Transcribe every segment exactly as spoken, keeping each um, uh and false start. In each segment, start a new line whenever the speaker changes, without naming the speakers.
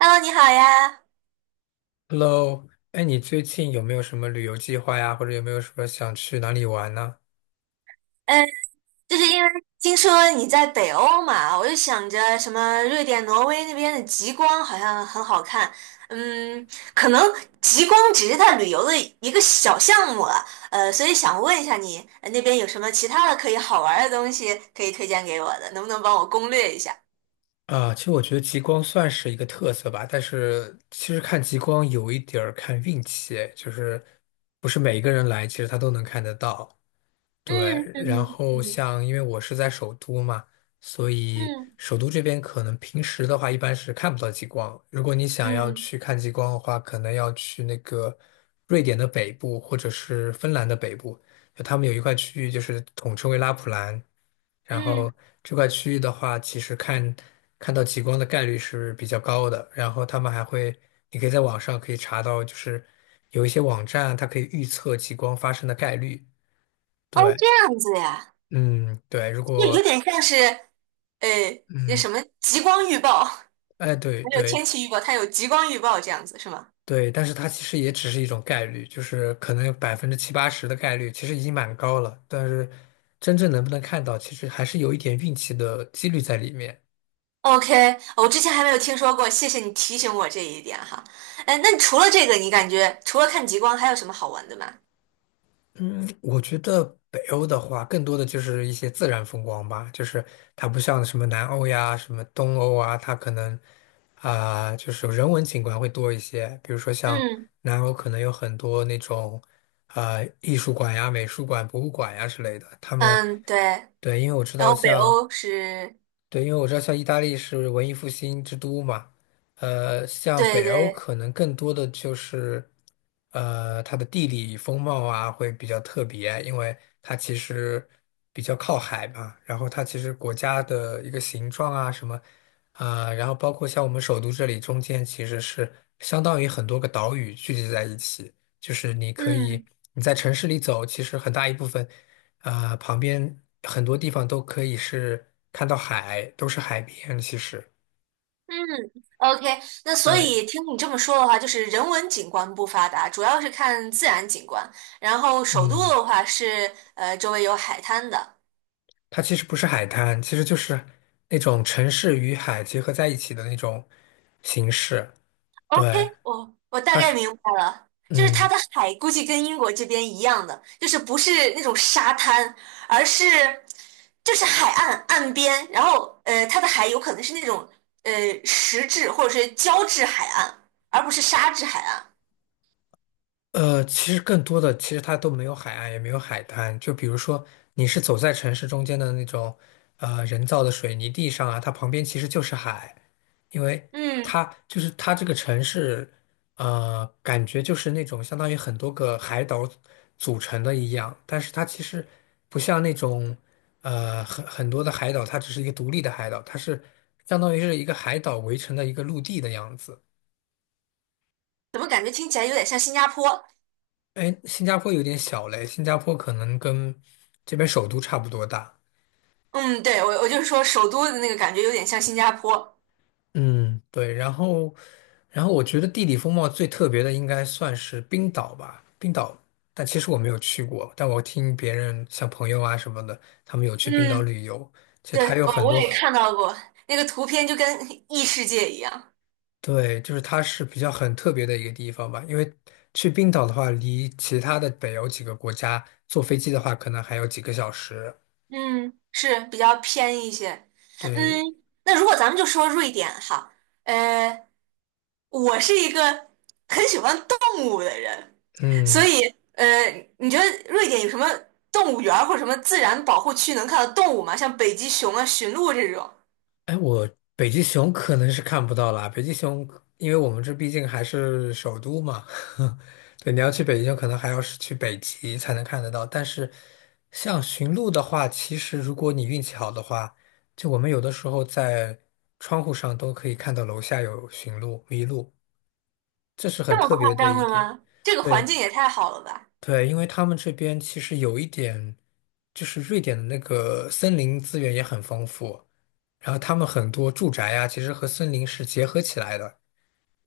Hello，你好呀。
Hello。哎，你最近有没有什么旅游计划呀？或者有没有什么想去哪里玩呢？
嗯，就是因为听说你在北欧嘛，我就想着什么瑞典、挪威那边的极光好像很好看。嗯，可能极光只是它旅游的一个小项目了。呃，所以想问一下你，呃那边有什么其他的可以好玩儿的东西可以推荐给我的？能不能帮我攻略一下？
啊，其实我觉得极光算是一个特色吧，但是其实看极光有一点儿看运气，哎就是不是每一个人来，其实他都能看得到。对，
嗯
然
嗯
后
嗯
像因为我是在首都嘛，所以
嗯
首都这边可能平时的话一般是看不到极光。如果你想要
嗯
去看极光的话，可能要去那个瑞典的北部或者是芬兰的北部，就他们有一块区域就是统称为拉普兰。然后
嗯。
这块区域的话，其实看看到极光的概率是比较高的。然后他们还会，你可以在网上可以查到，就是有一些网站它可以预测极光发生的概率。
哦，
对，
这样子呀，
嗯，对，如
就
果
有点像是呃，那
嗯，
什么极光预报。
哎，对
还有
对
天气预报，它有极光预报这样子是吗？
对，但是它其实也只是一种概率，就是可能有百分之七八十的概率，其实已经蛮高了。但是真正能不能看到，其实还是有一点运气的几率在里面。
OK，我之前还没有听说过，谢谢你提醒我这一点哈。哎，那除了这个，你感觉除了看极光，还有什么好玩的吗？
我觉得北欧的话，更多的就是一些自然风光吧，就是它不像什么南欧呀、什么东欧啊，它可能啊、就是人文景观会多一些。比如说像
嗯
南欧，可能有很多那种啊、艺术馆呀、美术馆、博物馆呀之类的。他们
嗯，对，
对，因为我知
然
道
后北
像
欧是，
对，因为我知道像意大利是文艺复兴之都嘛。呃，像
对
北欧
对，
可能更多的就是，呃，它的地理风貌啊会比较特别，因为它其实比较靠海嘛，然后它其实国家的一个形状啊什么，啊、然后包括像我们首都这里中间其实是相当于很多个岛屿聚集在一起，就是你可以
嗯
你在城市里走，其实很大一部分。啊，旁边很多地方都可以是看到海，都是海边。其实，
嗯，OK，那所
对，
以听你这么说的话，就是人文景观不发达，主要是看自然景观，然后首都
嗯，
的话是呃周围有海滩的。
它其实不是海滩，其实就是那种城市与海结合在一起的那种形式。
OK，
对，
我我大
它
概
是，
明白了，就是它
嗯。
的海估计跟英国这边一样的，就是不是那种沙滩，而是就是海岸岸边，然后呃，它的海有可能是那种呃石质或者是胶质海岸，而不是沙质海岸。
呃，其实更多的，其实它都没有海岸，也没有海滩。就比如说，你是走在城市中间的那种，呃，人造的水泥地上啊，它旁边其实就是海，因为
嗯，
它就是它这个城市，呃，感觉就是那种相当于很多个海岛组成的一样，但是它其实不像那种，呃，很很多的海岛，它只是一个独立的海岛，它是相当于是一个海岛围成的一个陆地的样子。
怎么感觉听起来有点像新加坡？
哎，新加坡有点小嘞，新加坡可能跟这边首都差不多大。
嗯，对，我我就是说首都的那个感觉有点像新加坡。
嗯，对，然后，然后我觉得地理风貌最特别的应该算是冰岛吧。冰岛，但其实我没有去过，但我听别人像朋友啊什么的，他们有去冰岛
嗯，
旅游，其实它
对，
有很
我我
多
也
很
看到过那个图片，就跟 异世界一样。
对，就是它是比较很特别的一个地方吧，因为去冰岛的话，离其他的北欧几个国家坐飞机的话，可能还有几个小时。
嗯，是比较偏一些。
对，
嗯，那如果咱们就说瑞典哈，呃，我是一个很喜欢动物的人，所
嗯。
以呃，你觉得瑞典有什么动物园儿或者什么自然保护区能看到动物吗？像北极熊啊、驯鹿这种，
哎，我北极熊可能是看不到啦。北极熊，因为我们这毕竟还是首都嘛，对，你要去北极熊，可能还要是去北极才能看得到。但是，像驯鹿的话，其实如果你运气好的话，就我们有的时候在窗户上都可以看到楼下有驯鹿、麋鹿，这是很
这么
特别
夸
的
张
一
的
点。
吗？这个环
对。
境也太好了吧！
对，因为他们这边其实有一点，就是瑞典的那个森林资源也很丰富，然后他们很多住宅呀，其实和森林是结合起来的，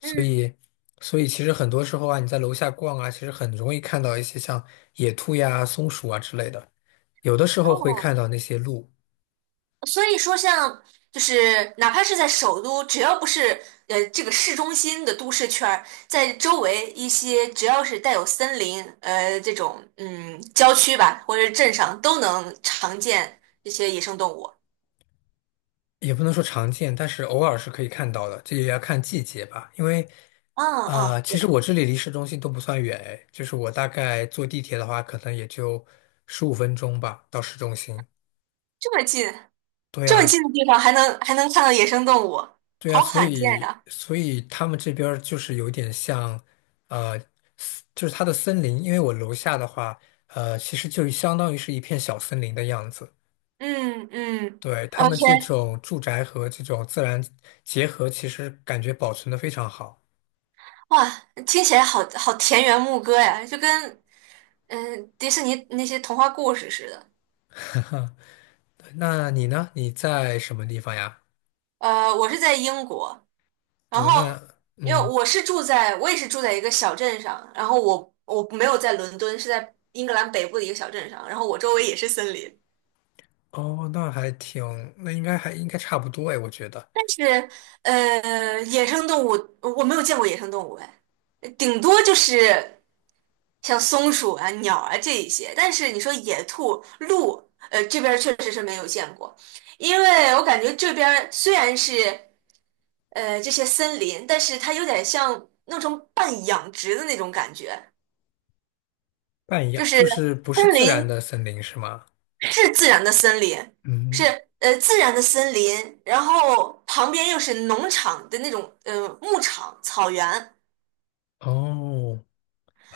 嗯，
以，所以其实很多时候啊，你在楼下逛啊，其实很容易看到一些像野兔呀、松鼠啊之类的，有的时候会
哦，
看到那些鹿。
所以说像就是哪怕是在首都，只要不是呃这个市中心的都市圈儿，在周围一些只要是带有森林呃这种嗯郊区吧，或者是镇上都能常见这些野生动物。
也不能说常见，但是偶尔是可以看到的，这也要看季节吧。因为，
嗯
呃，
嗯，
其
对，
实我这里离市中心都不算远，哎，就是我大概坐地铁的话，可能也就十五分钟吧，到市中心。
这么近，
对
这么
呀，
近的地方还能还能看到野生动物，
对呀，
好
所
罕见
以，
呀。
所以他们这边儿就是有点像，呃，森就是它的森林，因为我楼下的话，呃，其实就相当于是一片小森林的样子。
嗯嗯
对，他
，OK，
们这种住宅和这种自然结合，其实感觉保存的非常好。
哇，听起来好好田园牧歌呀，就跟嗯、呃迪士尼那些童话故事似的。
那你呢？你在什么地方呀？
呃，我是在英国，然
对，
后
那
因为
嗯。
我是住在，我也是住在一个小镇上，然后我我没有在伦敦，是在英格兰北部的一个小镇上，然后我周围也是森林，
哦，那还挺，那应该还应该差不多哎，我觉得
但是呃，野生动物我没有见过野生动物哎，顶多就是像松鼠啊、鸟啊这一些，但是你说野兔、鹿，呃，这边儿确实是没有见过，因为我感觉这边儿虽然是，呃这些森林，但是它有点像弄成半养殖的那种感觉，
半一样，
就是
就是不是
森
自然
林
的森林是吗？
是自然的森林，是
嗯。
呃自然的森林，然后旁边又是农场的那种呃牧场草原，
哦，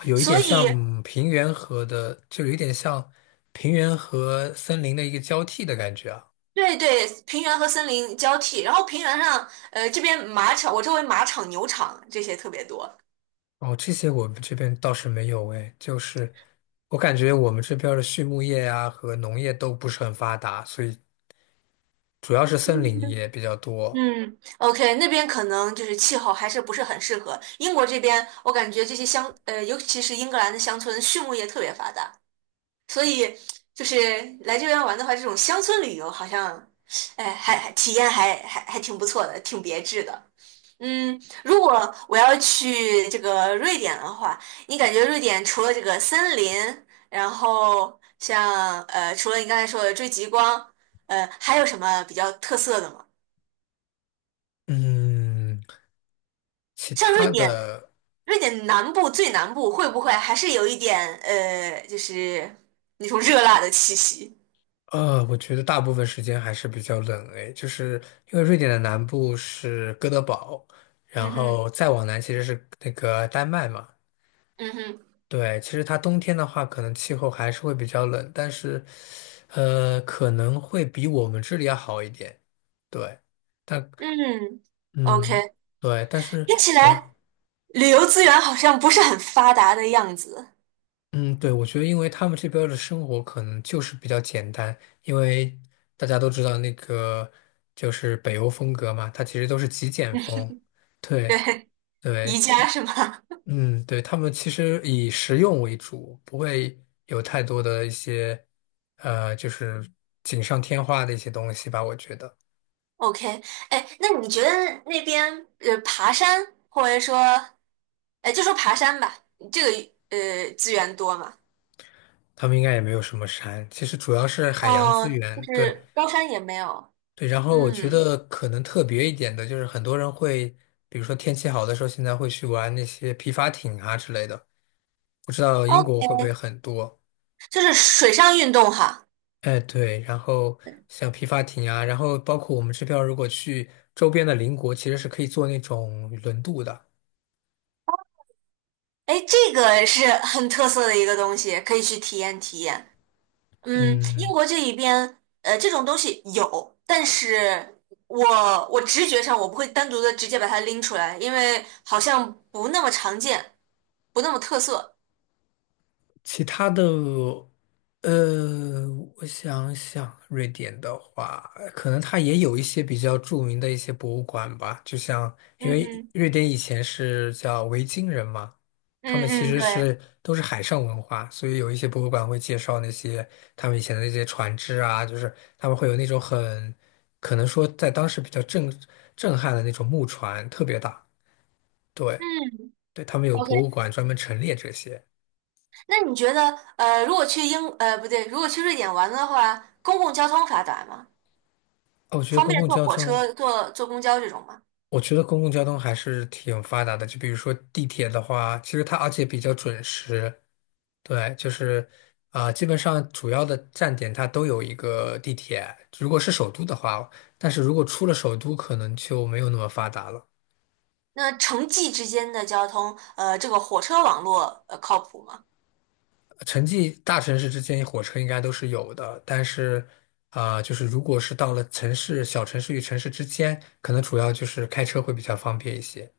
有一
所
点
以
像平原和的，就有一点像平原和森林的一个交替的感觉啊。
对对，平原和森林交替，然后平原上呃这边马场，我周围马场、牛场这些特别多。
哦，这些我们这边倒是没有哎，就是我感觉我们这边儿的畜牧业呀、和农业都不是很发达，所以主要是森林也比较多。
嗯，OK，那边可能就是气候还是不是很适合。英国这边，我感觉这些乡，呃，尤其是英格兰的乡村，畜牧业特别发达，所以就是来这边玩的话，这种乡村旅游好像，哎，还还体验还还还挺不错的，挺别致的。嗯，如果我要去这个瑞典的话，你感觉瑞典除了这个森林，然后像呃，除了你刚才说的追极光，呃，还有什么比较特色的吗？
嗯。其
像瑞
他
典。
的，
瑞典南部最南部会不会还是有一点呃，就是那种热辣的气息？
呃，我觉得大部分时间还是比较冷诶，就是因为瑞典的南部是哥德堡，然
嗯哼，
后再往南其实是那个丹麦嘛。
嗯哼，
对，其实它冬天的话，可能气候还是会比较冷，但是，呃，可能会比我们这里要好一点。对，但
嗯
嗯，
，OK，
对，但是
听起
我。
来旅游资源好像不是很发达的样子。
嗯，对，我觉得因为他们这边儿的生活可能就是比较简单，因为大家都知道那个就是北欧风格嘛，它其实都是极简风。对
对，宜
对，
家
其
是吗
嗯，对，他们其实以实用为主，不会有太多的一些呃，就是锦上添花的一些东西吧。我觉得
？OK，哎，那你觉得那边呃爬山或者说，哎，就说爬山吧，这个呃资源多吗？
他们应该也没有什么山，其实主要是海洋资
哦，就
源，对，
是高山也没有，
对，然后我觉
嗯，
得可能特别一点的就是，很多人会，比如说天气好的时候，现在会去玩那些皮划艇啊之类的。不知道英
哦，
国会不会很多？
就是水上运动哈。
哎，对，然后像皮划艇啊，然后包括我们这边如果去周边的邻国，其实是可以坐那种轮渡的。
哎，这个是 很特色的一个东西，可以去体验体验。嗯，英
嗯，
国这一边，呃，这种东西有，但是我我直觉上我不会单独的直接把它拎出来，因为好像不那么常见，不那么特色。
其他的，呃，我想想，瑞典的话，可能它也有一些比较著名的一些博物馆吧，就像因为
嗯
瑞典以前是叫维京人嘛，他
嗯
们其
嗯，
实
对，
是都是海上文化，所以有一些博物馆会介绍那些他们以前的那些船只啊，就是他们会有那种很可能说在当时比较震震撼的那种木船，特别大。对
嗯
对，他们有博
，OK。
物馆专门陈列这些。
那你觉得，呃，如果去英，呃，不对，如果去瑞典玩的话，公共交通发达吗？
哦，我觉得
方
公
便
共
坐
交
火
通。
车、坐坐公交这种吗？
我觉得公共交通还是挺发达的，就比如说地铁的话，其实它而且比较准时，对，就是啊、基本上主要的站点它都有一个地铁。如果是首都的话，但是如果出了首都，可能就没有那么发达了。
那城际之间的交通，呃，这个火车网络呃靠谱吗
城际大城市之间火车应该都是有的，但是啊、就是如果是到了城市、小城市与城市之间，可能主要就是开车会比较方便一些。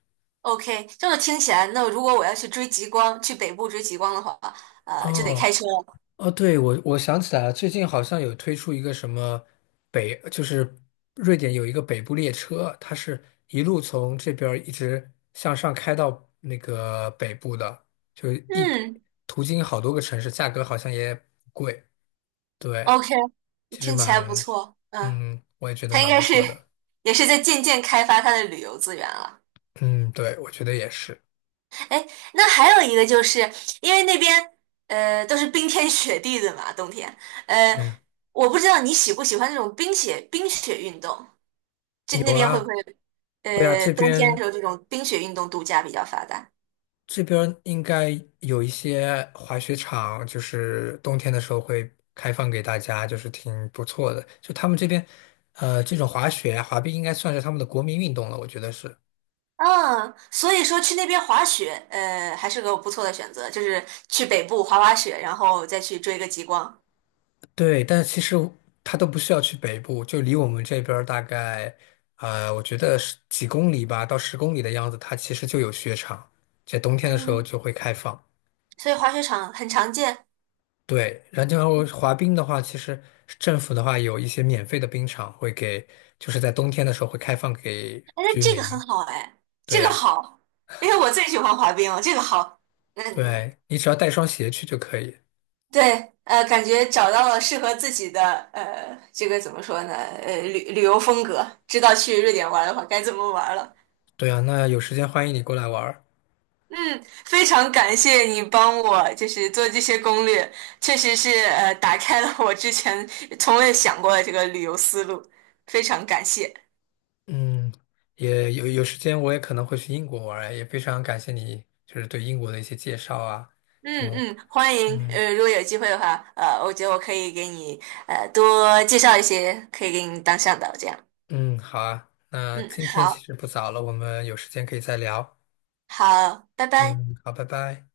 ？OK，这么听起来，那如果我要去追极光，去北部追极光的话，呃，就得
哦，
开车了。
哦，对，我我想起来了，最近好像有推出一个什么北，就是瑞典有一个北部列车，它是一路从这边儿一直向上开到那个北部的，就一
嗯
途经好多个城市，价格好像也不贵。对，
，OK，
其实
听起来不
蛮，
错。嗯，
嗯，我也觉得
它应
蛮不
该是
错的。
也是在渐渐开发它的旅游资源了。
嗯，对，我觉得也是。
哎，那还有一个就是因为那边呃都是冰天雪地的嘛，冬天，呃，
嗯，
我不知道你喜不喜欢那种冰雪冰雪运动，这
有
那边会
啊，
不会？
会啊，
呃，
这
冬天的时
边
候这种冰雪运动度假比较发达。
这边应该有一些滑雪场，就是冬天的时候会开放给大家，就是挺不错的。就他们这边，呃，这种滑雪啊、滑冰应该算是他们的国民运动了，我觉得是。
嗯，所以说去那边滑雪，呃，还是个不错的选择，就是去北部滑滑雪，然后再去追个极光。
对，但是其实他都不需要去北部，就离我们这边儿大概，呃，我觉得是几公里吧，到十公里的样子，它其实就有雪场，在冬天的时候
嗯，
就会开放。
所以滑雪场很常见。哎，
对，然后滑冰的话，其实政府的话有一些免费的冰场会给，就是在冬天的时候会开放给
那
居
这
民。
个很好哎，
对
这个
呀，
好，因为我最喜欢滑冰了，这个好。嗯，
对，你只要带双鞋去就可以。
对，呃，感觉找到了适合自己的，呃，这个怎么说呢？呃，旅旅游风格，知道去瑞典玩的话该怎么玩了。
对啊，那有时间欢迎你过来玩儿。
嗯，非常感谢你帮我，就是做这些攻略，确实是呃打开了我之前从未想过的这个旅游思路，非常感谢。
嗯，也有有时间我也可能会去英国玩儿，也非常感谢你就是对英国的一些介绍啊。
嗯
就
嗯，欢迎，
嗯
呃，如果有机会的话，呃，我觉得我可以给你呃多介绍一些可以给你当向导这样。
嗯，好啊，那
嗯，
今天其
好，
实不早了，我们有时间可以再聊。
好，拜拜。
嗯，好，拜拜。